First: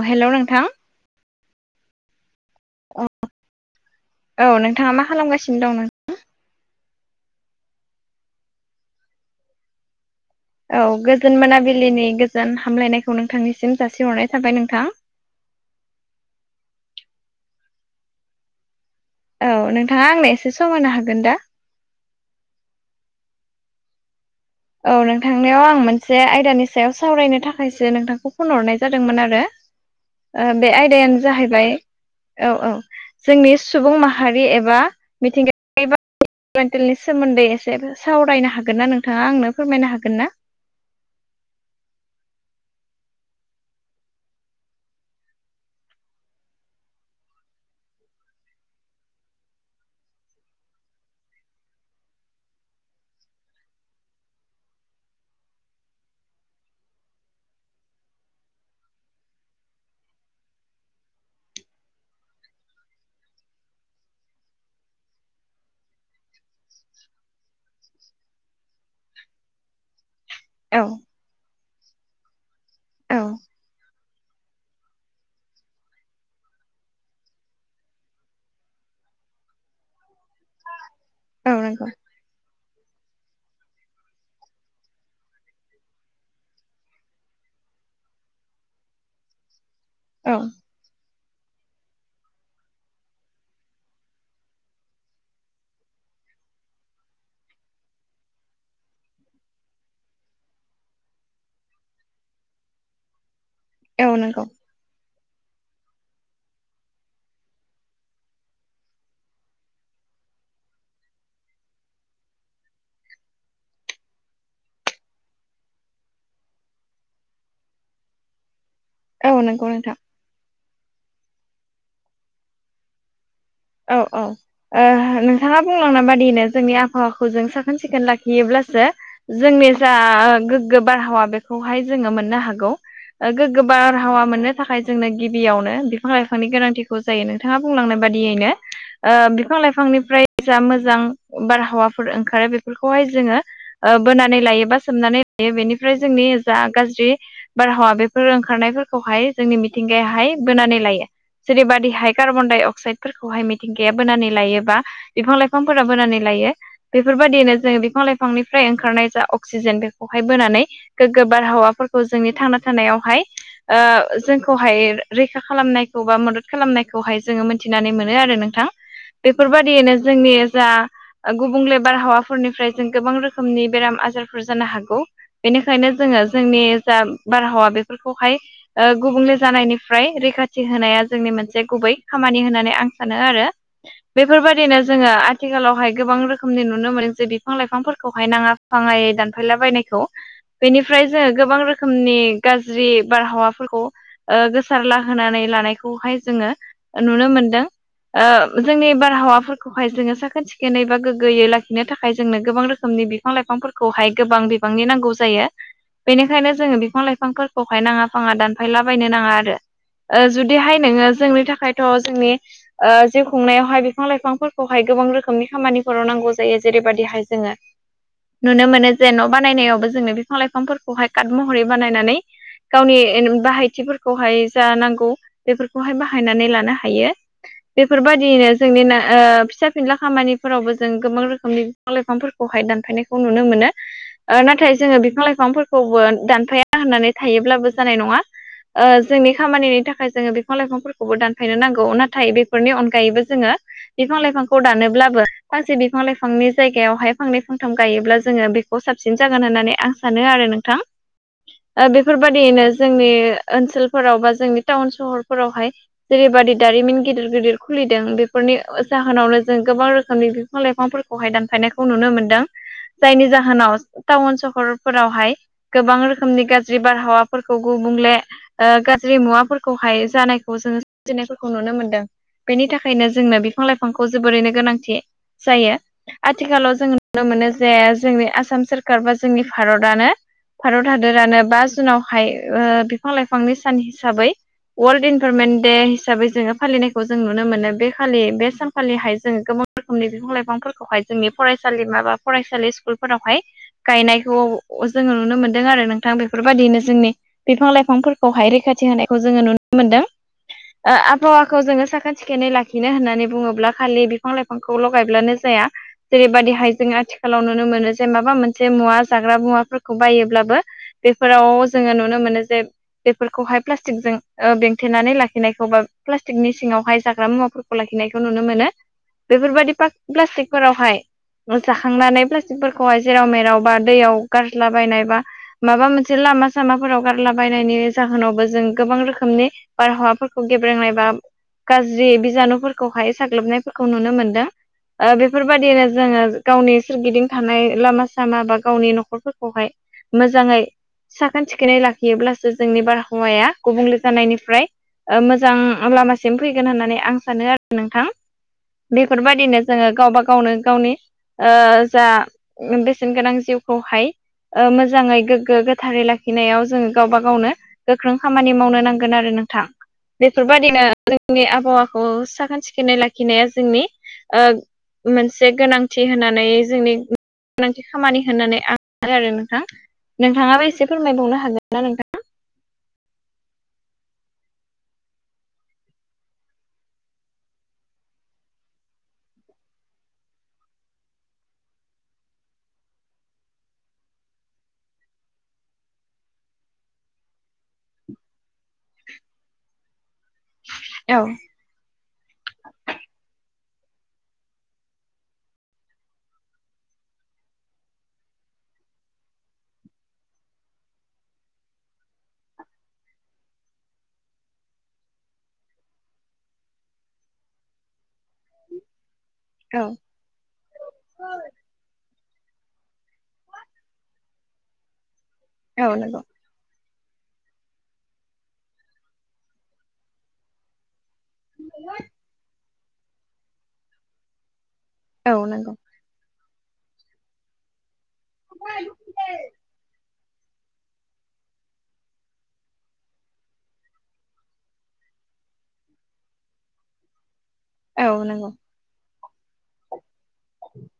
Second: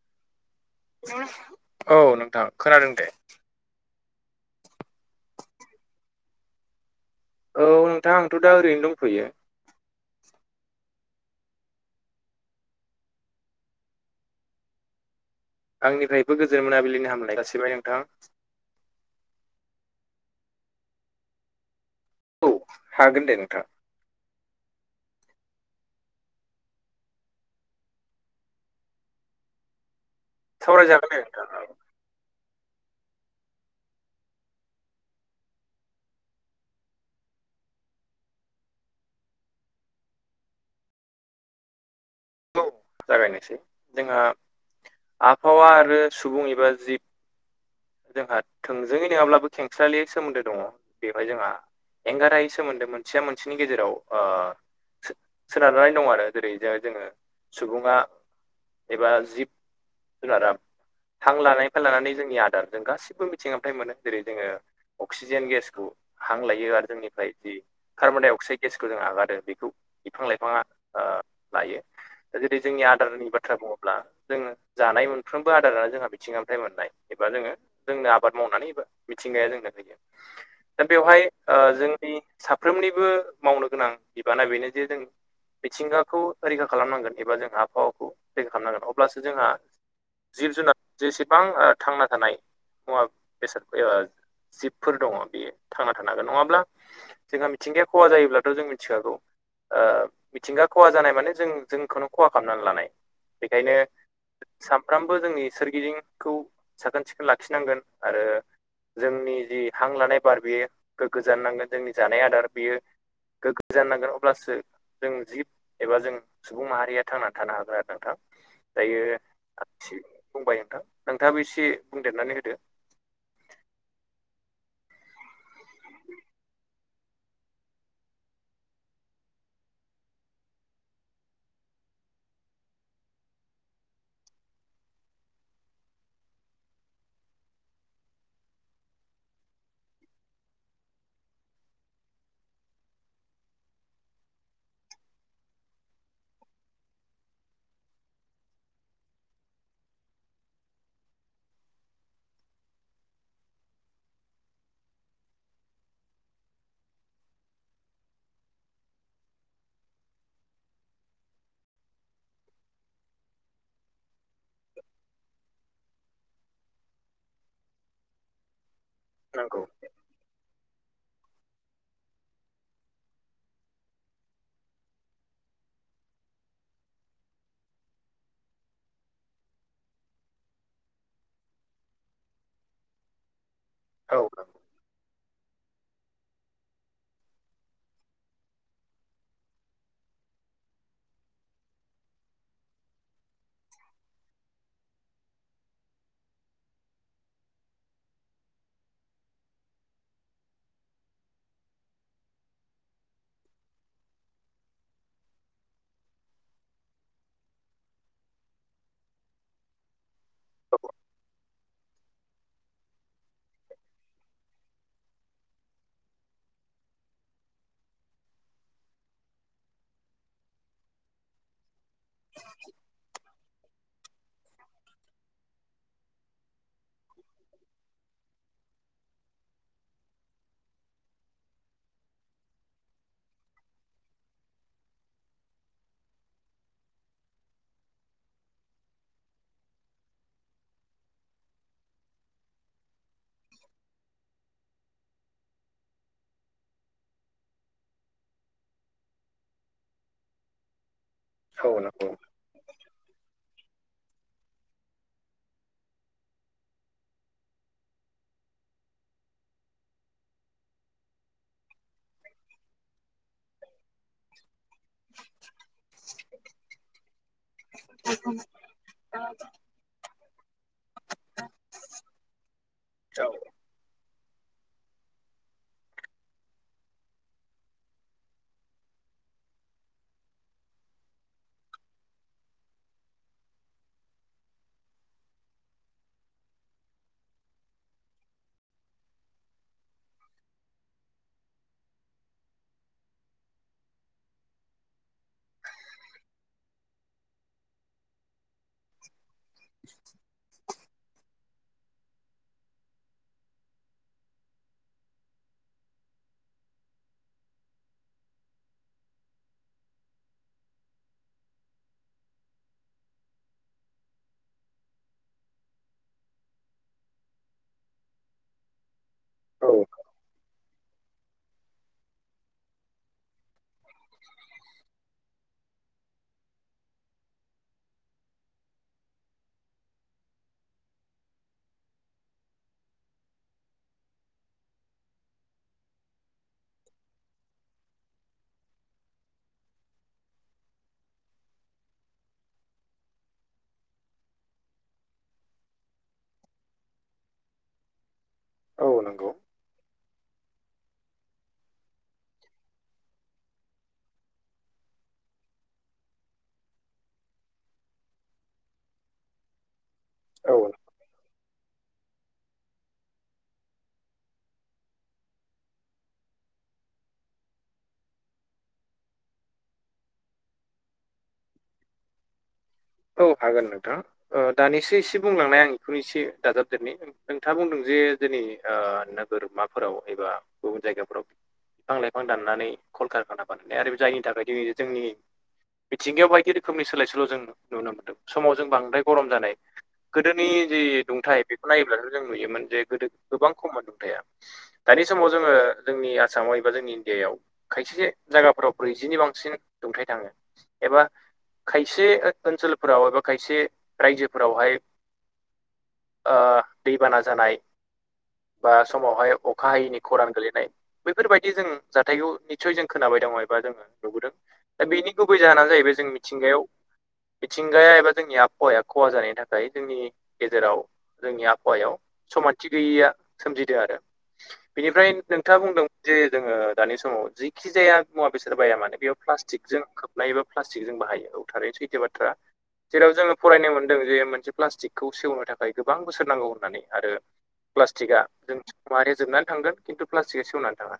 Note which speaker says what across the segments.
Speaker 1: अ हेल' नोंथां।
Speaker 2: [inaudible] औ नोंथां खोनादों दे।
Speaker 1: औ नोंथाङा मा खालामगासिनो दं नों
Speaker 2: औ नोंथां आंथ' दा ओरैनो दंथ'यो
Speaker 1: औ गोजोन मोनाबिलिनि गोजोन हामलायनायखौ नोंथांनिसिम जासिहरनाय थाबाय नोंथां।
Speaker 2: आंनिफ्रायबो गोजोन मोनाबिलिनि हामलायनाय जासिबाय नोंथां।
Speaker 1: औ नोंथाङा आंनो एसे सम होनो हागोन दा?
Speaker 2: औ हागोन दे नोंथां।
Speaker 1: औ नोंथांनियाव आं मोनसे आयदानि सायाव सावरायनो थाखायसो नोंथांखौ फन हरनाय जादोंमोन आरो। ओ बे
Speaker 2: सावरायजागोन दे
Speaker 1: आयदायानो
Speaker 2: नोंथां
Speaker 1: जाहैबाय औ औ जोंनि सुबुं माहारि एबा मिथिंगा मेन्टेलनि सोमोन्दै एसे सावरायनो हागोन ना नोंथाङा आंनो फोरमायनो हागोन ना?
Speaker 2: औ जागायनोसै जोंहा आबहावा आरो सुबुं एबा जिब जोंहा थोंजोङै नोङाब्लाबो खेंसालियै सोमोन्दो दङ' बेवहाय जोंहा एंगारहायै सोमोन्दो मोनसेया मोनसेनि गेजेराव ओ सो सोनारनानै दं आरो जेरै जो-जोङो सुबुङा एबा जिब-जुनारा हां लानायनिफ्राय लानानै जोंनि आदारजों गासिबो मिथिंफ्राय मोनो जेरै जोङो अक्सिजेन गेसखौ हां लायो आरो जोंनिफ्राय जि कार्बन-डाइ-अक्साइड गेसखौ जों आगारो बेखौ बिफां-लाइफाङा
Speaker 1: औ
Speaker 2: ओ लायो। जेरै जोंनि
Speaker 1: औ
Speaker 2: आदारनि बाथ्रा बुङोब्ला जोङो जानाय मोनफ्रोमबो आदारानो जोंहा मिथिंगानिफ्राय मोननाय एबा जोङो जोंनो आबाद मावनानैबो मिथिंगाया जोंनो होयो दा बेवहाय
Speaker 1: औ नंगौ
Speaker 2: जोंनि साफ्रोमनिबो मावनो गोनां बिबाना बेनो जे जों मिथिंगाखौ रैखा खालामनांगोन एबा जों आबहावाखौ रैखा खालामनांगोन अब्लासो जोंहा
Speaker 1: औ
Speaker 2: जिब- जुनार जेसेबां ओ थांना थानाय मुवा- बेसाद ओ जिबफोर दङ' बियो थांना थानो हागोन नङाब्ला जोंहा मिथिंगाया खहा जायोब्लाथ' जों मिथिखागौ ओ मिथिंगा खहा जानाय माने जों जोंखौनो खहा खालामनानै लानाय बेखायनो
Speaker 1: औ‌ नंगौ।
Speaker 2: सामफ्रामबो जोंनि सोरगिदिंखौ साखोन-सिखोन लाखिनांगोन आरो जोंनि जि हां लानाय बार बेयो गोग्गो जानो नांगोन जोंनि जानाय आदार बेयो गोग्गो जानांगोन अब्लासो जों जिब एबा जों सुबुं माहारिया थांनानै थानो हागोन आरो नोंथां दायो
Speaker 1: औ नंगौ नोंथां
Speaker 2: [unintelligible] बुंबाय नोंथां नोंथाङाबो एसे बुंदेरनानै होदो।
Speaker 1: औ औ। ओ नोंथाङा बुंलांनाय बादियैनो जोंनि आबहावाखौ जों साखोन- सिखोन लाखियोब्लासो जोंनि जा ओ गोग्गो बारहावा बेखौहाय जोङो मोननो हागौ। ओ गोग्गो बारहावा मोननो थाखाय जोंनो गिबियावनो बिफां-लाइफांनि गोनांथिखौ जायो नोंथाङा बुंलांनाय बादियैनो ओ बिफां-लाइफांनिफ्राय जा मोजां बारहावाफोर ओंखारो बेफोरखौहाय जोङो बोनानै लायो बा सोबनानै लायो बेनिफ्राय जोंनि जा गाज्रि बारहावा बेफोर ओंखारनायफोरखौहाय जोंनि मिथिंगायाहाय बोनानै लायो जेरैबायदिहाय कार्बनडाइ अक्साइडफोर खौहाय मिथिंगाया बोनानै लायो बा बिफां लाइफांफोरा बोनानै लायो बेफोरबायदियैनो जोङो बिफां लाइफांनिफ्राय ओंखारनाय जा अक्सिजेन बेखौहाय बोनानै गोग्गो बारहावाफोरखौ जोंनि थांना थानायावहाय ओ जोंखौहाय रैखा खालामनायखौ बा मदद खालामनायखौहाय जोङो मोनथिनानै मो नो आरो नोंथां
Speaker 2: नंगौ
Speaker 1: बेफोरबायदियैनो जोंनि जा गुबुंले बारहावाफोरनिफ्राय जों गोबां रोखोमनि बेराम आजारफोर जानो हागौ बेनिखायनो जोङो जोंनि जा बारहावा बेफोरखौहाय ओ गुबुंले जानायनिफ्राय रैखाथि होनाया जोंनि मोनसे गुबै खामानि होननानै आं सानो आरो
Speaker 2: औ नंगौ
Speaker 1: बेफोरबायदिनो जोङो आ थिखालावहाय गोबां रोखोमनि नुनो मोनो जे बिफां लाइफांफोरखौहाय नाङा फाङायै दानफायलाबायनायखौ बेनिफ्राय जोङो गोबां रोखोमनि गाज्रि बारहावाफोरखौ ओ गोसारला होनानै लानायखौहाय जोङो नुनो मोनदों ओ जोंनि बारहावाफोरखौहाय जोङो साखोन सिखोनै एबा गोगोयै लाखिनो थाखाय जोंनो गोबां रोखोमनि बि फां लाइफांफोरखौहाय गोबां बिबांनि नांगौ जायो बेनिखायनो जोङो बिफां लाइफांफोरखौहाय नाङा फाङा दानफायलाबायनो नाङा आरो ओ जुदिहाय नोङो जोंनि थाखायथ जोंनि ओ जिउ खुंनायावहाय बिफां लाइफांफोरखौहाय गोबां रोखोमनि खामानिफोराव नांगौ जायो जेरैबायदिहाय जोङो नुनो मोनो जे न' बानायनायावबो जोंनो बिफां लाइफांफोरखौहाय काट महरै बानायनानै गावनि बाहायथिफोरखौहाय जा नांगौ बेफोरखौहाय बाहायनानै लानो हायो बेफोरबायदियैनो जोंनि ओ फिसा फिनला खामानिफोरावबो जों गोबां रोखोमनि बिफां लाइफांफोरखौहाय दानफायनायखौ नुनो मोनो ओ नाथाय जोङो बिफां लाइफांफोरखौबो दानफाया होननानै थायोब्लाबो जानाय नङा ओ जोंनि खामानिनि थाखाय जोङो बिफां लाइफांफोरखौबो दानफायनो नांगौ नाथाय बे फोरनि अनगायैबो जोङो बिफां लाइफांखौ दानोब्लाबो फांसे बिफां लाइफांनि जायगायावहाय फांनै फांथाम गायोब्ला जोङो बे खौ साबसिन जागोन होननानै आं सानो आरो नोंथां
Speaker 2: औ
Speaker 1: दा
Speaker 2: नंगौ
Speaker 1: बेफोरबायदियैनो जोंनि ओनसोलफोराव बा जोंनि टाउन सहरफोरावहाय जेरैबादि दारिमिन गिदिर गिदिर खुलिदों बेफोरनि जाहोनावनो जों गोबां रोखोमनि बिफां लाइफांफोरखौहाय दानफायनायखौ नुनो मोनदों जायनि जाहोनाव टाउन सहरफोरावहाय गोबां रोखोमनि गाज्रि बारहावा फोरखौ गुबुंले ओ गाज्रि मुवाफोरखौहाय जानायखौ जोङो जानायफोरखौ नुनो मोनदों बेनि थाखायनो जोंनो
Speaker 2: औ
Speaker 1: बिफां लाइफांखौ जोबोरैनो गोनांथि जायो आथिखालाव जों नुनो मोनो जे जोंनि आसाम सोरखार बा जोंनि भारतआनो भारत हादोरानो बा जुनावहाय ओ बिफां लाइफांनि सान हिसाबै वाल्ड इनभारनमेन्ट दे हिसाबै जोङो फालिनाय खौ जों नुनो मोनो बे खालि बे सानखालिहाय जों गोबां रोखोमनि बिफां लाइफांफोरखौहाय जोंनि फरायसालिमा बा फरायसालि स्कुलफोरावहाय गायनायखौ जोङो नुनो मोनदों आरो नोंथां बेफोरबायदिनो जोंनि बिफां लाइफांफोरखौहाय रै खाथि होनायखौ जोङो नुनो मोनदों आबहावाखौ जोङो साखोन सिखोनै लाखिनो होननानै बुङोब्ला खालि बिफां लाइफांखौ गायब्लानो जाया जेरैबादिहाय जों आथिखालाव नुनो मोनो जे माबा मोनसे मुवा जाग्रा मुवाफोरखौ बायोब्लाबो बेफोराव जोङो नुनो मोनो जे बेफोरखौहाय प्लास्टिकजों ओ बेंथेनानै लाखिनायखौ बा प्लास्टिकनि सिङाव हाय जाग्रा मुवाफोरखौ लाखिनायखौ नुनो मोनो बेफोरबायदि पाक प्लास्टिकफोरावहाय जाखांनानै प्लास्टिकफोरखौहाय जेराव मेराव बा दैयाव गारज्लाबायनाय बा माबा मोनसे लामा सामाफोराव गारलाबायनायनि जाहोनावबो जों गोबां रोखोमनि बारहावाफोरखौ गेब्रेंनाय बा गाज्रि बिजानुफोरखौहाय साग्लोबनायफोरखौ नुनो मोनदों ओ बेफोरबादिनो जोङो गावनि सोरगिदिं थानाय लामा सामा बा गावनि न'खरफोरखौहाय मोजाङै साखोन सिखोनै लाखियोब्लासो जोंनि बारहावाया गुबुंले जानायनिफ्राय ओ मोजां लामासिम फैगोन होननानै आं सानो आरो नोंथां
Speaker 2: औ नंगौ
Speaker 1: बेफोरबायदिनो जोङो गावबा गावनो गावनि ओ जा बेसेन गोनां जिउखौहाय ओ मोजाङै गोग्गो गोथारै लाखिनायाव जोङो गावबा गावनो। गोख्रों खामानि मावनो नांगोन आरो नोंथां
Speaker 2: औ
Speaker 1: बेफोरबादिनो। जोंनि आबहावाखौ साखोन सिखोनै लाखिनाया जोंनि ओ मोनसे गोनांथि होनानै जोंनि गोनांथि खामानि होननानै आं सानो आरो नोंथां नोंथाङाबो एसे फोरमायबावनो हागोन ना नोंथां?
Speaker 2: औ हागोन नोंथां ओ दानिसो एसे बुंलांनाय आं बेखौनो एसे दाजाबदेरनि नोंथाङा बुंदों जे जोंनि ओ नोगोरमाफोराव एबा गुबुन जायगाफोराव बिफां लाइफां दाननानै कलकारखाना बानायनाय आरो जायनि थाखाय दिनै जोंनि मिथिंगायाव बायदि रोखोमनि सोलाय सोल'जों नुनो मोन्दों। समाव जों बांद्राय गरम जानाय गोदोनि जि
Speaker 1: औ
Speaker 2: दुंथाइ बेखौ नायोब्लाथ' जों नुयोमोन जे गोदो गोबां खममोन दुंथाया। दानि समाव जोङो जोंनि आसामाव एबा जोंनि इण्डियायाव खायसे जायगाफोराव ब्रैजिनि बांसिन दुंथाय थाङो एबा खायसे ओनसोलफोराव एबा खायसे रायजोफोरावहाय ओ दैबाना जानाय बा समावहाय अखा हायैनि खरान गोलैनाय। बैफोरबायदि जों जाथायखौ निस्सय जों खोनाबाय दङ' एबा जोङो। नुबोदों दा बेनि गुबै जाहोना
Speaker 1: औ
Speaker 2: जाहैबाय जों
Speaker 1: नंगौ
Speaker 2: मिथिंगायाव मिथिंगाया एबा जोंनि आबहावाया ख'हा जानायनि थाखाय जोंनि गेजेराव जोंनि आबहावायाव समानथि गैयिया सोमजिदो आरो बेनिफ्राय
Speaker 1: औ
Speaker 2: नोंथाङा
Speaker 1: नंगौ
Speaker 2: बुंदों जे जोङो दानि समाव जेखि जाया मुवा-बेसाद बाया मानो बेयाव प्लास्टिक जों खोब नाय बा प्लास्टिकजों बाहायो औ थारैनो सैथो बाथ
Speaker 1: [inaudible]
Speaker 2: जेराव जोङो फरायनो मोनदों जे मोनसे प्लास्टिकखौ सेवनो थाखाय गोबां बोसोर नांगौ होननानै आरो
Speaker 1: औ
Speaker 2: प्लास्टिकआ
Speaker 1: नंगौ
Speaker 2: जों मारै जोबनानै थांगोन। खिन्थु प्लास्टिकआ सेवनानै थाङा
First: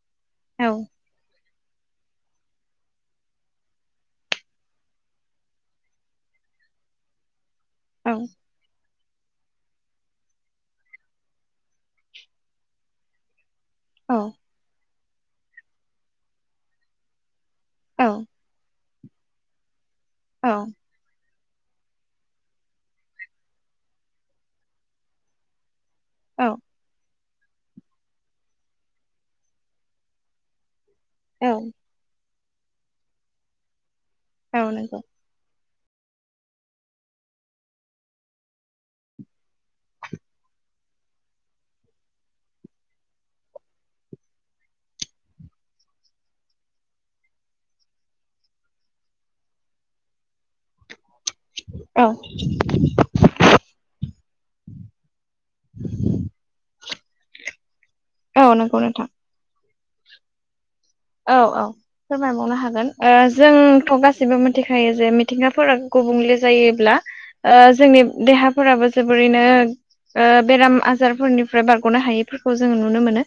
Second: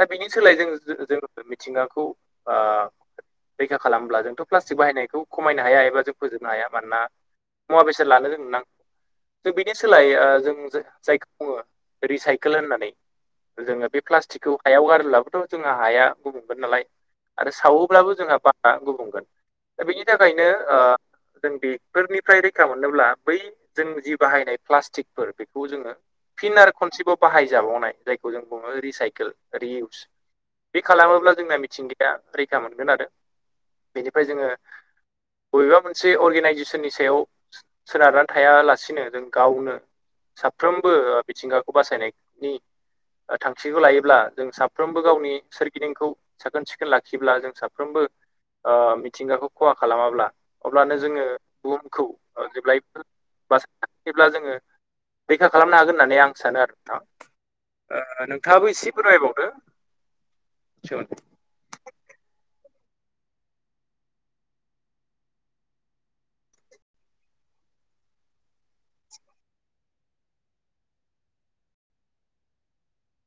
Speaker 2: दा बिनि सोलाय
Speaker 1: औ
Speaker 2: जों जोङो मिथिंगाखौ ओ रैखा खालामब्ला जोंथ' प्लास्टिक बाहायनायखौ खमायनो हाया एबा जों फोजोबनो हाया मानोना मुवा बेसाद
Speaker 1: औ
Speaker 2: लानो जोंनो नां जों बेनि सोलायै ओ जों जो जायखौ बुङो रिसाइकोल होननानै जोङो बे प्लास्टिकखौ हायाव गारोब्लाबोथ' जोंहा हाया गुबुंगोन नालाय आरो सावोब्लाबो जोंहा बा बे आ गुबुंगोन दा बेनि
Speaker 1: औ
Speaker 2: थाखायनो ओ जों बेफोरनिफ्राय रैखा मोननोब्ला बै जों जि बाहायनाय प्लास्टिकफोर बेखौ जोङो फिन आरो खनसेबाव बाहायजाबावनाय जायखौ जों बुङो। रिसाइकेल रिइउस बे खालामो अब्ला
Speaker 1: औ
Speaker 2: जोंना
Speaker 1: औ
Speaker 2: मिथिंगाया रैखा मोनगोन आरो बेनिफ्राय जोङो
Speaker 1: औ नंगौ
Speaker 2: बबेबा मोनसे अरगेनाइजेसननि सायाव सोनारनानै थायालासिनो जों गावनो साफ्रोमबो ओ मिथिंगाखौ बासायनायनि ओ थांखिखौ लायोब्ला जों साफ्रोमबो गावनि सोरगिदिंखौ साखोन-सिखोन लाखिब्ला जों साफ्रोमबो ओ मिथिंगाखौ ख'हा खालामाब्ला अब्लानो जोङो
Speaker 1: औ
Speaker 2: बुहुमखौ ओ जेब्लायबो ब्ला जोङो रैखा खालामनो हागोन होननानै आं सानो आरो नोंथां
Speaker 1: औ
Speaker 2: नोंथाङाबो
Speaker 1: नंगौ
Speaker 2: एसे
Speaker 1: नोंथां
Speaker 2: फोरमायबावदो सो
Speaker 1: औ औ फोरमायबावनो हागोन ओ जोंथ' गासिबो मोनथिखायो जे मिथिंगाफोरा गुबुंले जायोब्ला ओ जोंनि देहाफोराबो जोबोरैनो ओ बेराम-आजारफोरनिफ्राय बारग'नो हायैफोरखौ जों नुनो मोनो।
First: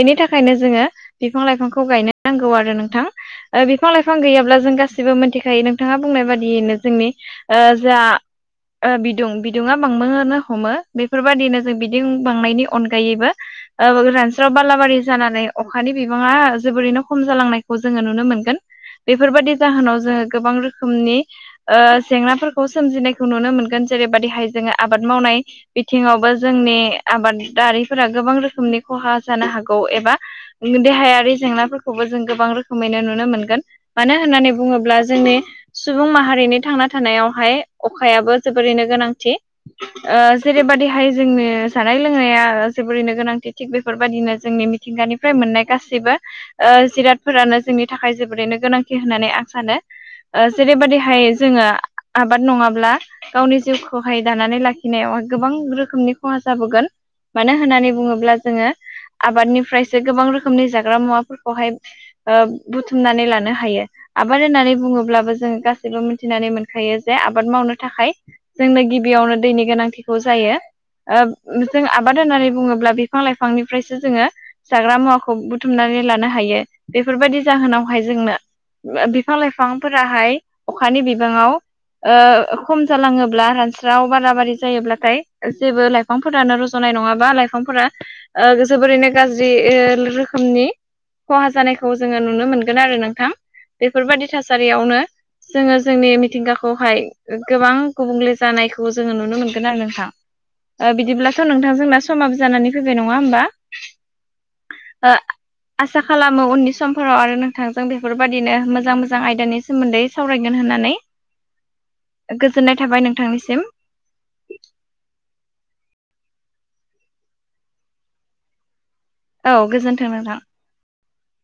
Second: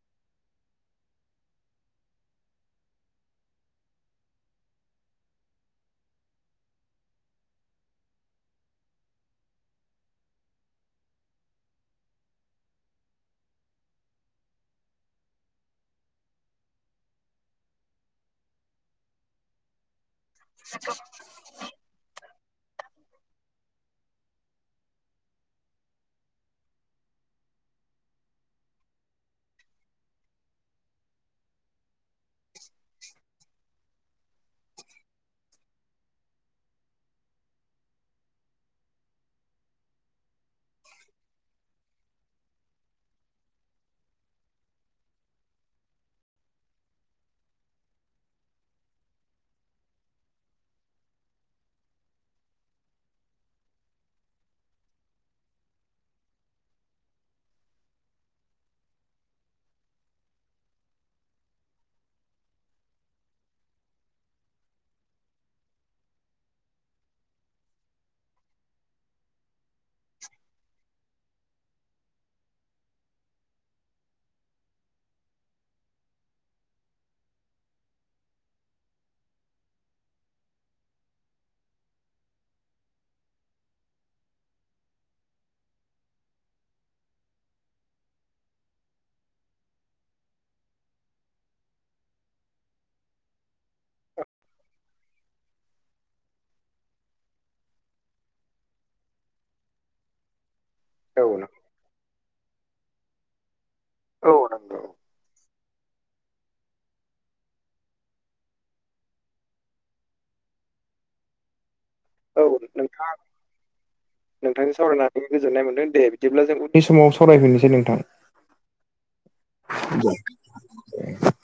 Speaker 1: बेनि थाखायनो जोङो बिफां-लाइफांखौ गायनो नांगौ आरो नोंथां। ओ बिफां-लाइफां गैयाब्ला जों गासिबो मोनथिखायो नोंथाङा बुंनाय बादियैनो जोंनि ओ जा ओ बिदुं बिदुङा बांबोनो हमो बेफोरबायदिनो जों बिदिं बांनायनि अनगायैबो ओ रानस्राव बालाबारि जानानै अखानि बिबाङा जोबोरैनो खम जालांनायखौ जोङो नुनो मोनगोन बेफोरबायदि जाहोनाव जोङो गोबां रोखोमनि ओ जेंनाफोरखौ सोमजिनायखौ नुनो मोनगोन जेरैबायदिहाय जोङो आबाद मावनाय बिथिङावबो जोंनि आबादारिफोरा गोबां रोखोमनि ख'हा जानो हागौ एबा देहायारि जेंनाफोरखौबो जों गोबां रोखोमैनो नुनो मोनगोन। मानो होननानै बुङोब्ला जोंनि सुबुं माहारिनि थांना थानायावहाय अखायाबो जोबोरैनो गोनांथि। ओ जेरैबायदिहाय जोंनो जानाय लोंनाया जोबोरैनो गोनांथि थिग बेफोरबायदिनो जोंनि मिथिंगानिफ्राय मोननाय गासैबो ओ जिरादफोरानो जोंनि थाखाय जोबोरैनो गोनांथि होननानै आं सानो। ओ जेरैबायदिहाय जोङो आबाद नङाब्ला गावनि जिउखौहाय दानानै लाखिनायाव गोबां रोखोमनि खहा जाबोगोन। मानो होननानै बुङोब्ला जोङो आबादनिफ्रायसो गोबां रोखोमनि जाग्रा मुवाफोरखौहाय ओ बुथुमनानै लानो हायो। आबाद होननानै बुङोब्लाबो जोङो गासैबो मिथिनानै मोनखायो जे आबाद मावनो थाखाय जोंनो गिबियावनो दैनि गोनांथिखौ जायो। ओ जों आबाद होननानै बुङोब्ला बिफां लाइफांनिफ्रायसो जोङो जाग्रा मुवाखौ बुथुमनानै लानो हायो बेफोरबायदि जाहोनावहाय जोंनो बिफां लाइफांफोराहाय अखानि बिबाङाव ओ खम जालाङोब्ला रानस्राव बारा बारि जायोब्लाथाय जेबो लाइफ लाइफांफोरानो रज'नाय नङाबा लाइफांफोरा ओ जोबोरैनो गाज्रि रोखोमनि खहा जानायखौ जोङो नुनो मोनगोन आरो नोंथां बेफोरबायदि थासारियावनो जोङो जोंनि मिथिंगाखौहाय गोबां गुबुंले जानायखौ जोङो नुनो मोनगोन आरो नोंथां। ओ बिदिब्लाथ' नोंथां जोंना समाबो जानानै फैबाय नङा होमबा?
Speaker 2: औ नोंगौ
Speaker 1: ओ आसा खालामो उननि समफोराव आरो नोंथांजों बेफोरबायदिनो मोजां मोजां आयदानि सोमोन्दै सावरायगोन होननानै
Speaker 2: औ
Speaker 1: गोजोननाय थाबाय
Speaker 2: नोंथां
Speaker 1: नोंथांनिसिम
Speaker 2: नोंथांजों सावरायनानै गोजोन्नाय मोनदों दे बिदिब्ला जों उननि समाव सावरायफिनोसै नोंथां।
Speaker 1: औ गोजोन्थों नोंथां।
Speaker 2: [inaudible]